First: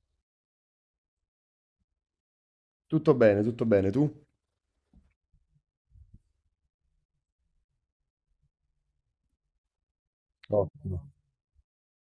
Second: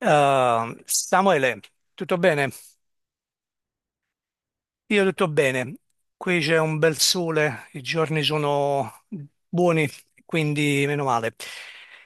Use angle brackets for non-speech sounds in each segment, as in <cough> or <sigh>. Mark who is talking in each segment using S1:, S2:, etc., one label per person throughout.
S1: Samuele, tutto bene?
S2: Tutto bene, tu?
S1: Io tutto bene. Qui c'è un bel sole, i giorni sono buoni, quindi
S2: Ottimo.
S1: meno male.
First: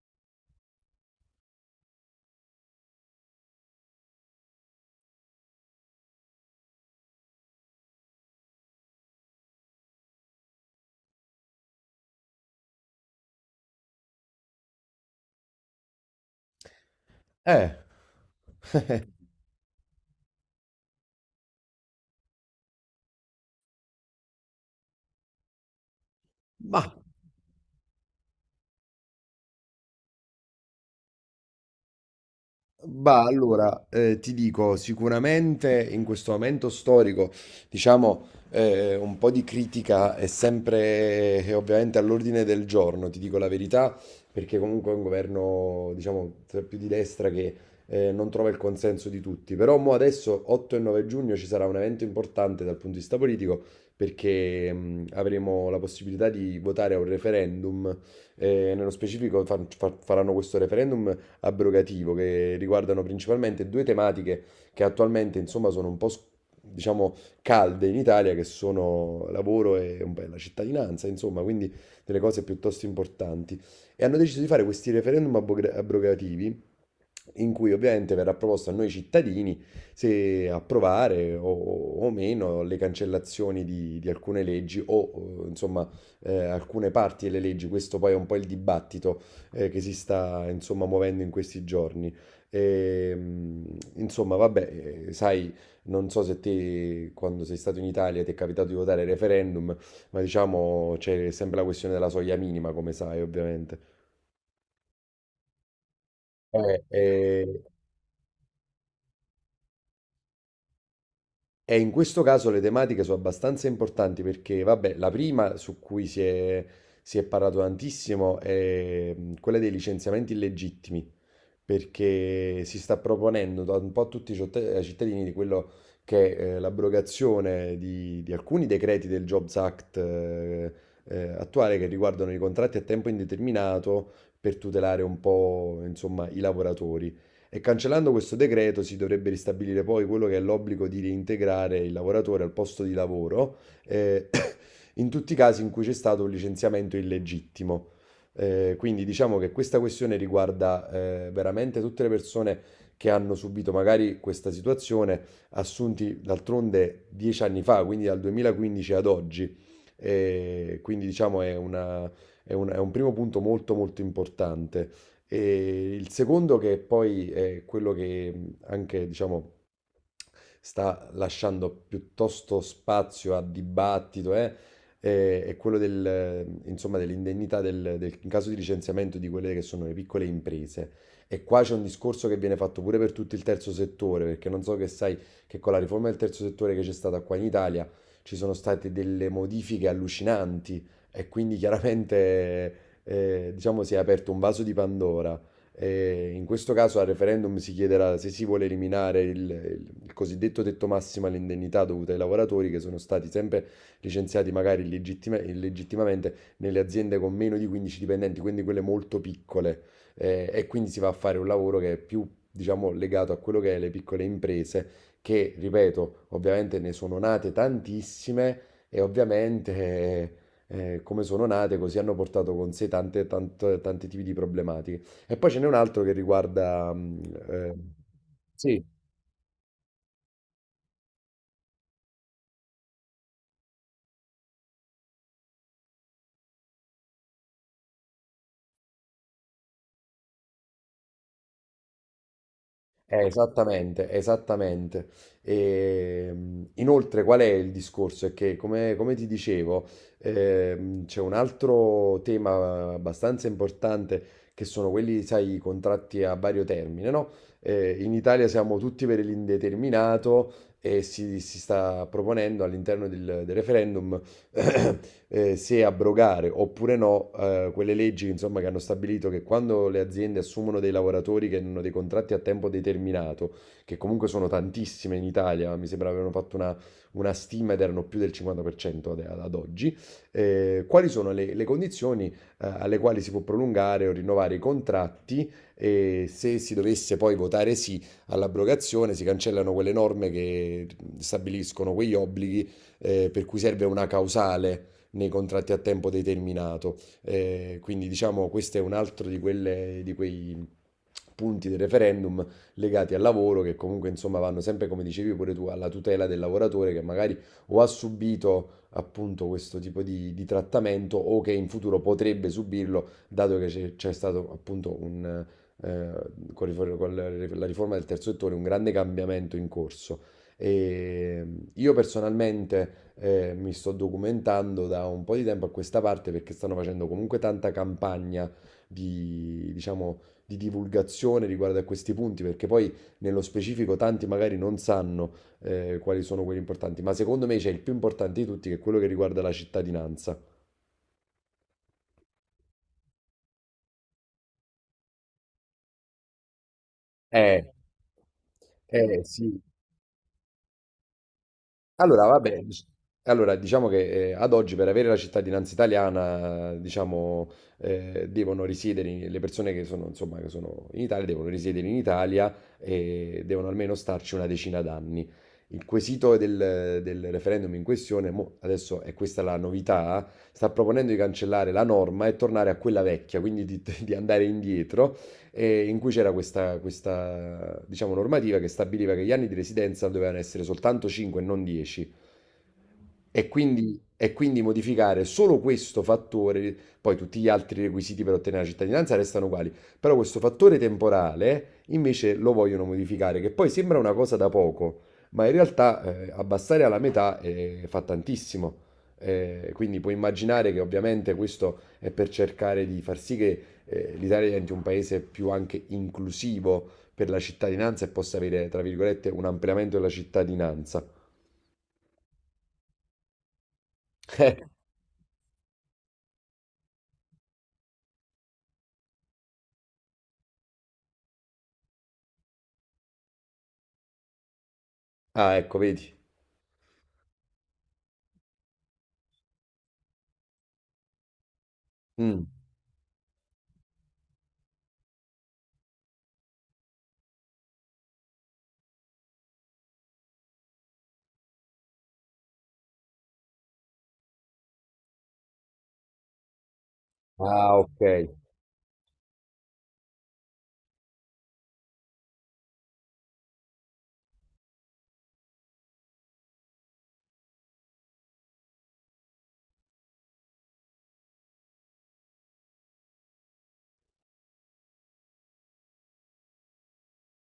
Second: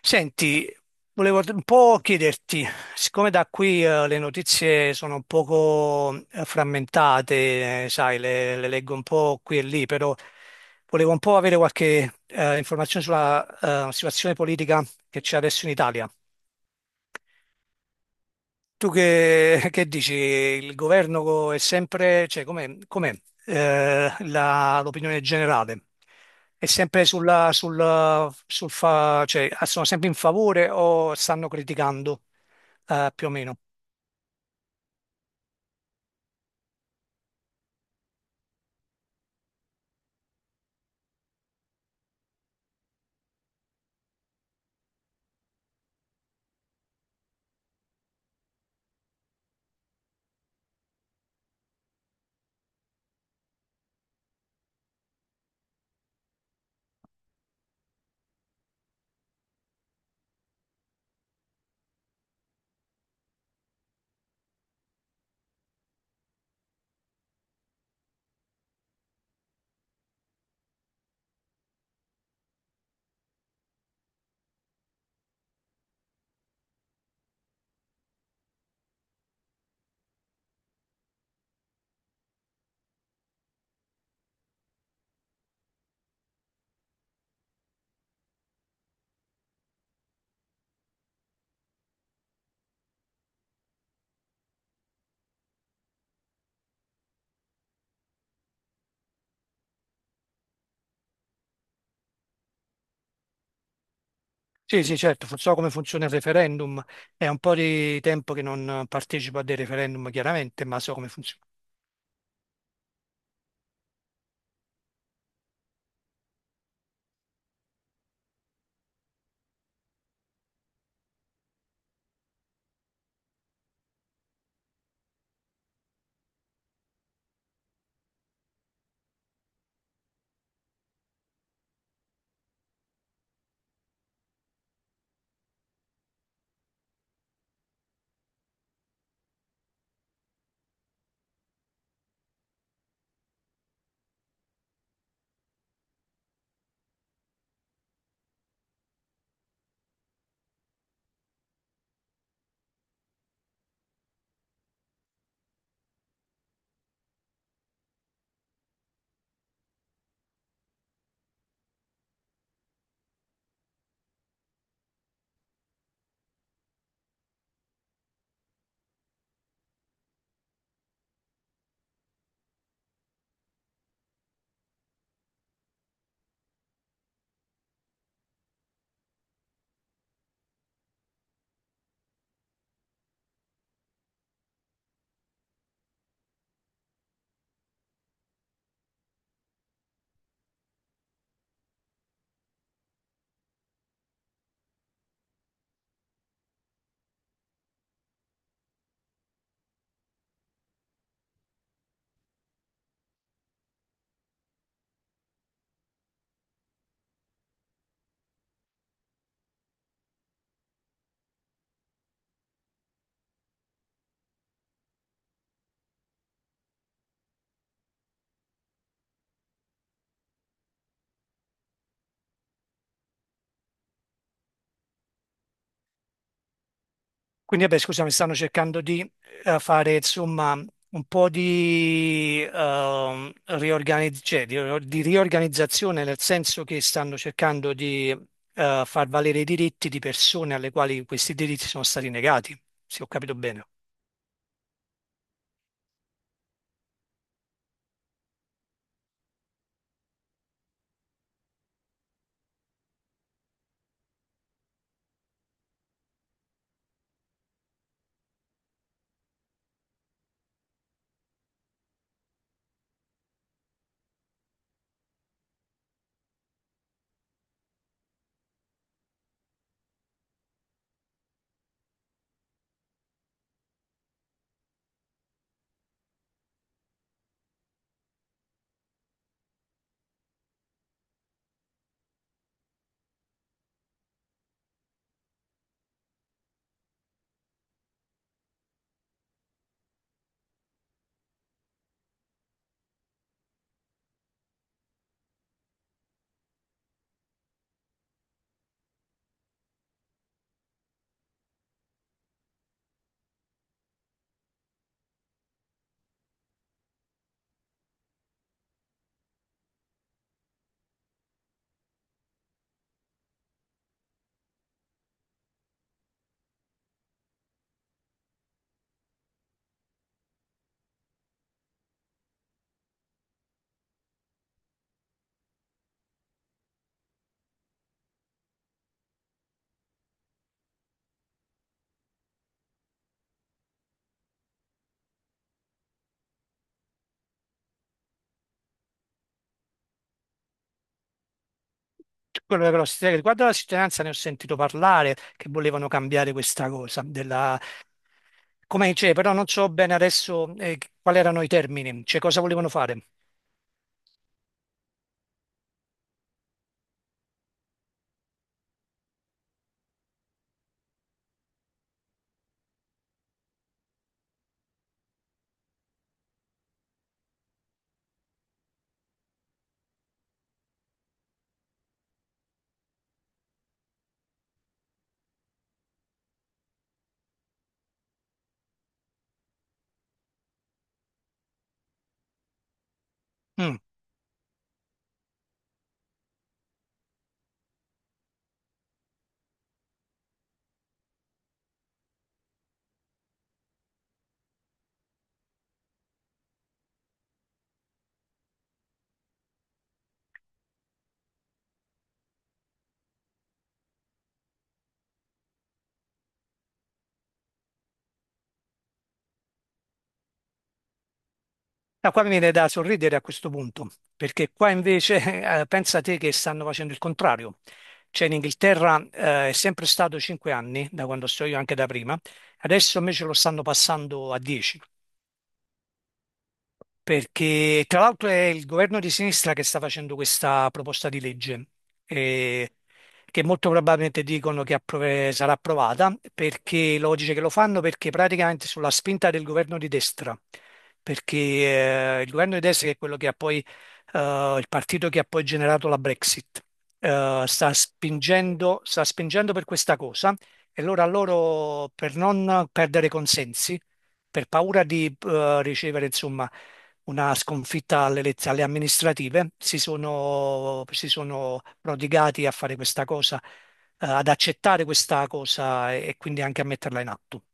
S1: Senti, volevo un po' chiederti, siccome da qui le notizie sono un poco frammentate, sai, le leggo un po' qui e lì, però volevo un po' avere qualche informazione sulla situazione politica che c'è adesso in Italia.
S2: Eh,
S1: Tu
S2: <laughs>
S1: che dici? È sempre, cioè com'è, l'opinione generale? È
S2: ma
S1: sempre cioè, sono sempre in favore o stanno criticando,
S2: Bah,
S1: più o meno?
S2: allora, ti dico, sicuramente in questo momento storico, diciamo, un po' di critica è sempre ovviamente all'ordine del giorno, ti dico la verità, perché comunque è un governo, diciamo, più di destra che non trova il consenso di tutti. Però mo adesso, 8 e 9 giugno, ci sarà un evento importante dal punto di vista politico, perché avremo la possibilità di votare a un referendum. Nello specifico faranno questo referendum abrogativo che riguardano principalmente due tematiche che attualmente insomma sono un po' diciamo calde in Italia che sono lavoro e un po' la cittadinanza, insomma, quindi delle cose piuttosto importanti e hanno deciso di fare questi referendum abrogativi in cui ovviamente verrà proposto a noi cittadini se approvare o meno le cancellazioni di alcune leggi o insomma alcune parti delle leggi. Questo poi è un po' il dibattito che si sta insomma muovendo in questi giorni. E, insomma, vabbè, sai, non so se te quando sei stato in Italia ti è capitato di votare il referendum, ma diciamo c'è sempre la questione della soglia minima, come sai, ovviamente.
S1: Sì, sì, certo, so come funziona il referendum, è un
S2: Eh.
S1: po' di tempo che non partecipo a dei referendum, chiaramente, ma so come funziona.
S2: E in questo caso le tematiche sono abbastanza importanti perché, vabbè, la prima su cui si è parlato tantissimo è quella dei licenziamenti illegittimi, perché si sta proponendo da un po' a tutti i ai cittadini di quello che è l'abrogazione di alcuni decreti del Jobs Act attuale che riguardano i contratti a tempo indeterminato per tutelare un po', insomma, i lavoratori. E cancellando questo decreto si dovrebbe ristabilire poi quello che è l'obbligo di reintegrare il lavoratore al posto di lavoro eh, <coughs> in tutti i casi in cui c'è stato un licenziamento illegittimo. Quindi diciamo che questa questione riguarda veramente tutte le persone che hanno subito magari questa situazione, assunti d'altronde 10 anni fa, quindi dal 2015 ad oggi. Quindi diciamo è un primo punto molto molto importante. E il secondo, che poi è quello che anche, diciamo, sta lasciando piuttosto spazio a dibattito, è quello del, insomma, dell'indennità in caso di licenziamento di quelle che sono le piccole imprese. E qua c'è un discorso che viene fatto pure per tutto il terzo settore, perché non so che sai che con la riforma del terzo settore che c'è stata qua in Italia ci sono state delle modifiche allucinanti e quindi chiaramente, diciamo, si è aperto un vaso di Pandora. E in questo caso al referendum si chiederà se si vuole eliminare il cosiddetto tetto massimo all'indennità dovuta ai lavoratori che sono stati sempre licenziati magari illegittimamente nelle aziende con meno di 15 dipendenti, quindi quelle molto piccole. E quindi si va a fare un lavoro che è più, diciamo, legato a quello che è le piccole imprese, che, ripeto, ovviamente ne sono nate tantissime e ovviamente... come sono nate, così hanno portato con sé tanti tipi di problematiche. E poi ce n'è un altro che riguarda...
S1: Quindi,
S2: eh,
S1: vabbè, scusami, stanno cercando
S2: sì,
S1: di fare, insomma, un po' di, cioè, di riorganizzazione, nel senso che stanno cercando di far valere i diritti di persone alle quali questi diritti sono stati negati, se ho capito bene.
S2: esattamente, esattamente. E, inoltre, qual è il discorso? È che, come ti dicevo, c'è un altro tema abbastanza importante che sono quelli, sai, i contratti a vario termine, no? In Italia siamo tutti per l'indeterminato e si sta proponendo all'interno del referendum <clears throat> se abrogare oppure no quelle leggi, insomma, che hanno stabilito che quando le aziende assumono dei lavoratori che hanno dei contratti a tempo determinato, che comunque sono tantissime in Italia, mi sembra avevano fatto una stima ed erano più del 50% ad oggi, quali sono le condizioni alle quali si può prolungare o rinnovare i contratti e se si dovesse poi votare sì all'abrogazione, si cancellano quelle norme che stabiliscono quegli obblighi per cui serve una causale nei contratti a tempo determinato. Quindi diciamo questo è un altro di, di quei punti del referendum legati al lavoro che comunque insomma vanno sempre come dicevi pure tu alla tutela del lavoratore che magari o ha subito appunto questo tipo di trattamento o che in futuro potrebbe subirlo dato che c'è stato appunto eh, con la riforma del terzo settore un grande cambiamento in corso e io personalmente mi sto documentando da un po' di tempo a questa parte perché stanno facendo comunque tanta campagna di, diciamo, di divulgazione riguardo a questi punti, perché poi nello specifico tanti magari non sanno quali sono quelli importanti, ma secondo me c'è il più importante di tutti che è quello che riguarda la cittadinanza.
S1: Quello che però riguardo alla cittadinanza ne ho sentito parlare, che volevano cambiare questa cosa, della...
S2: Eh,
S1: Come, cioè,
S2: Eh
S1: però non
S2: sì.
S1: so bene adesso quali erano i termini, cioè
S2: Allora,
S1: cosa
S2: vabbè,
S1: volevano fare.
S2: allora, diciamo che ad oggi per avere la cittadinanza italiana, diciamo, devono risiedere, le persone che sono, insomma, che sono in Italia devono risiedere in Italia e devono almeno starci una decina d'anni. Il quesito del referendum in questione, mo, adesso è questa la novità, sta proponendo di cancellare la norma e tornare a quella vecchia, quindi di, <laughs> di andare indietro in cui c'era questa, diciamo, normativa che stabiliva che gli anni di residenza dovevano essere soltanto 5 e non 10.
S1: Mm.
S2: E quindi modificare solo questo fattore, poi tutti gli altri requisiti per ottenere la cittadinanza restano uguali, però questo fattore temporale invece lo vogliono modificare, che poi sembra una cosa da poco, ma in realtà abbassare alla metà fa tantissimo. Quindi puoi immaginare che ovviamente questo è per cercare di far sì che l'Italia diventi un paese più anche inclusivo per la cittadinanza e possa avere, tra virgolette, un ampliamento della cittadinanza. <laughs>
S1: No, qua mi viene da sorridere a questo punto, perché
S2: Eh.
S1: qua invece <laughs> pensa te che stanno facendo il contrario. Cioè in Inghilterra è sempre stato 5 anni, da quando sto io anche da prima, adesso invece lo stanno passando a 10,
S2: Ah, ecco, vedi.
S1: perché tra l'altro è il governo di sinistra che sta facendo questa proposta di legge,
S2: Mm.
S1: eh, che molto probabilmente dicono che sarà approvata, perché logiche che lo fanno perché praticamente sulla spinta del governo di destra, perché il governo di destra che è quello che ha poi, il partito che ha poi generato la Brexit,
S2: Ah, ok.
S1: sta spingendo per questa cosa e allora loro per non perdere consensi, per paura di ricevere insomma una sconfitta alle amministrative, si sono prodigati a fare questa cosa, ad accettare questa cosa e quindi anche a metterla in atto.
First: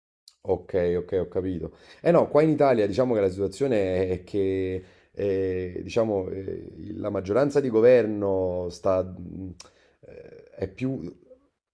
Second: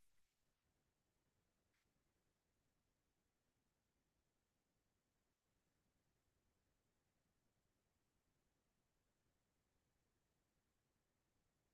S2: Ok, ok, ho capito. Eh no, qua in Italia diciamo che la situazione è che diciamo, la maggioranza di governo è più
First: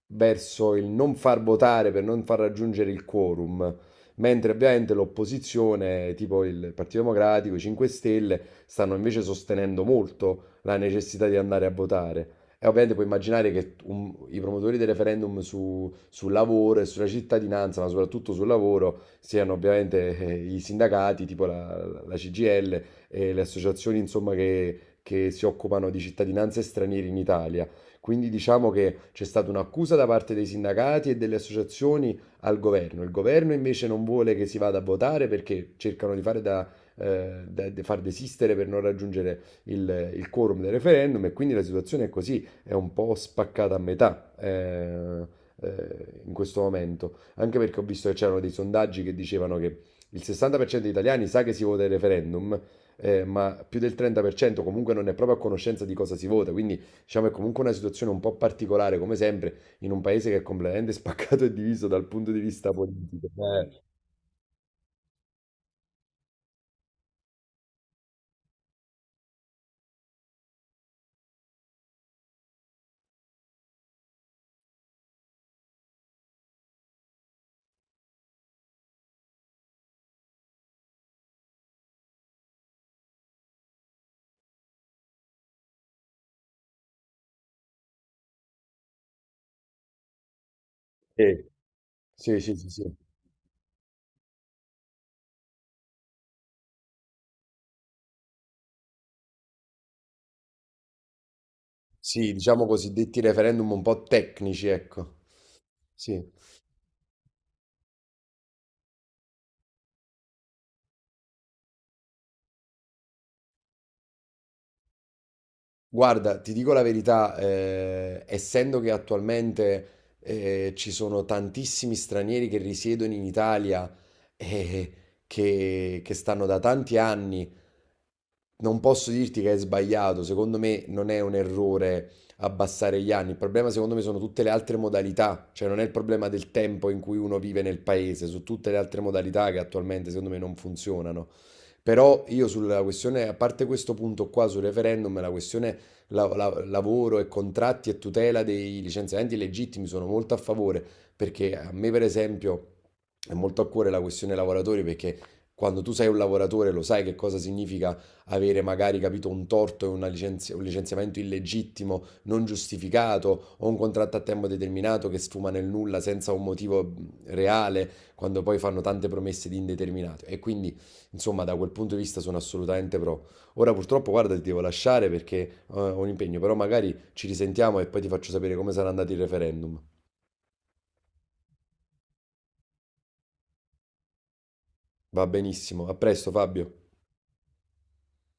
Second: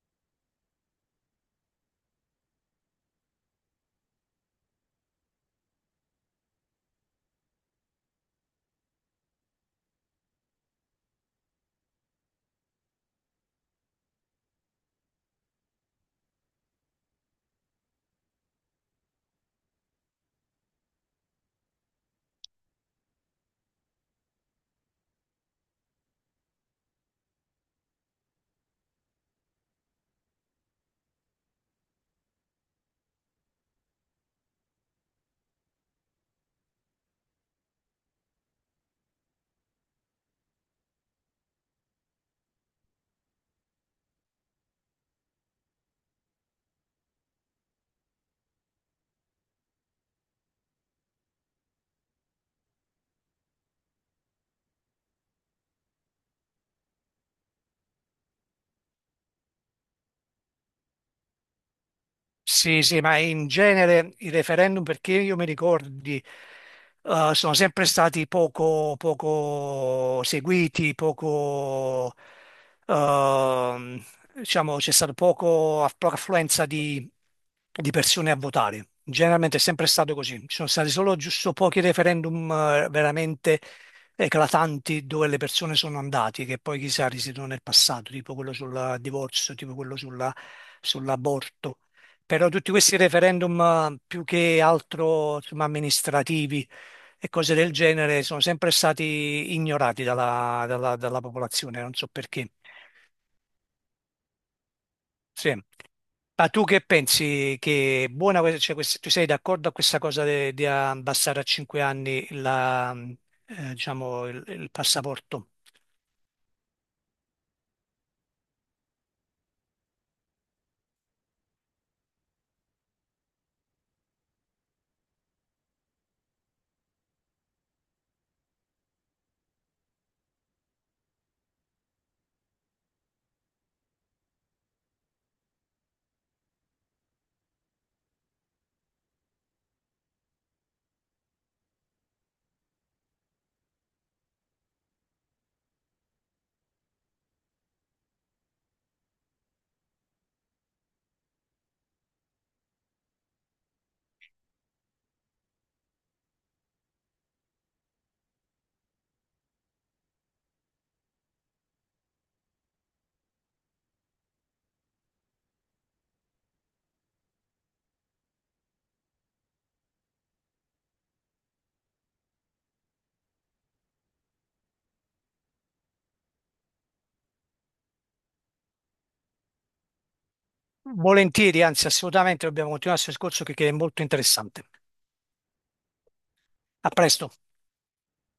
S2: verso il non far votare per non far raggiungere il quorum, mentre ovviamente l'opposizione, tipo il Partito Democratico, i 5 Stelle, stanno invece sostenendo molto la necessità di andare a votare. E ovviamente puoi immaginare che i promotori del referendum sul lavoro e sulla cittadinanza, ma soprattutto sul lavoro, siano ovviamente i sindacati, tipo la CGL e le associazioni, insomma, che si occupano di cittadinanze stranieri in Italia. Quindi diciamo che c'è stata un'accusa da parte dei sindacati e delle associazioni al governo. Il governo invece non vuole che si vada a votare perché cercano di fare di far desistere per non raggiungere il quorum del referendum e quindi la situazione è così è un po' spaccata a metà in questo momento, anche perché ho visto che c'erano dei sondaggi che dicevano che il 60% degli italiani sa che si vota il referendum, ma più del 30% comunque non è proprio a conoscenza di cosa si vota, quindi diciamo è comunque una situazione un po' particolare, come sempre, in un paese che è completamente <laughs> spaccato e diviso dal punto di vista
S1: Sì, sì, ma
S2: politico.
S1: in genere i referendum, perché io mi ricordi, sono sempre stati poco, poco seguiti, poco, ehm, diciamo, c'è stata poco, poca affluenza di persone a votare. Generalmente è sempre stato così. Ci sono stati solo giusto pochi referendum veramente eclatanti dove le persone sono andate, che poi chissà risiedono nel passato, tipo quello sul divorzio, tipo
S2: Eh, eh,
S1: sull'aborto.
S2: sì,
S1: Però
S2: sì, sì,
S1: tutti
S2: sì.
S1: questi referendum più che altro insomma, amministrativi e cose del genere sono sempre stati ignorati dalla popolazione, non so
S2: Sì,
S1: perché.
S2: diciamo cosiddetti referendum un po' tecnici, ecco.
S1: Sì.
S2: Sì.
S1: Ma tu che pensi che è buona, cioè, tu sei d'accordo a questa cosa di abbassare a 5 anni la, diciamo, il passaporto?
S2: Guarda, ti dico la verità, essendo che attualmente ci sono tantissimi stranieri che risiedono in Italia e che stanno da tanti anni non posso dirti che è sbagliato, secondo me non è un errore abbassare gli anni, il problema secondo me sono tutte le altre modalità, cioè non è il problema del tempo in cui uno vive nel paese, su tutte le altre modalità che attualmente secondo me non funzionano. Però io sulla questione, a parte questo punto qua sul referendum, la questione lavoro e contratti e tutela dei licenziamenti legittimi sono molto a favore, perché a me per esempio è molto a cuore la questione lavoratori, perché quando tu sei un lavoratore lo sai che cosa significa avere magari capito un torto e un licenziamento illegittimo, non giustificato, o un contratto a tempo determinato che sfuma nel nulla senza un motivo reale, quando poi fanno tante promesse di indeterminato. E quindi, insomma, da quel punto di vista sono assolutamente pro. Ora purtroppo, guarda, ti devo lasciare perché ho un impegno, però magari ci risentiamo e poi ti faccio sapere come sarà andato il referendum.
S1: Volentieri, anzi assolutamente, dobbiamo continuare questo discorso che è molto interessante.
S2: Va benissimo, a presto Fabio.
S1: A presto.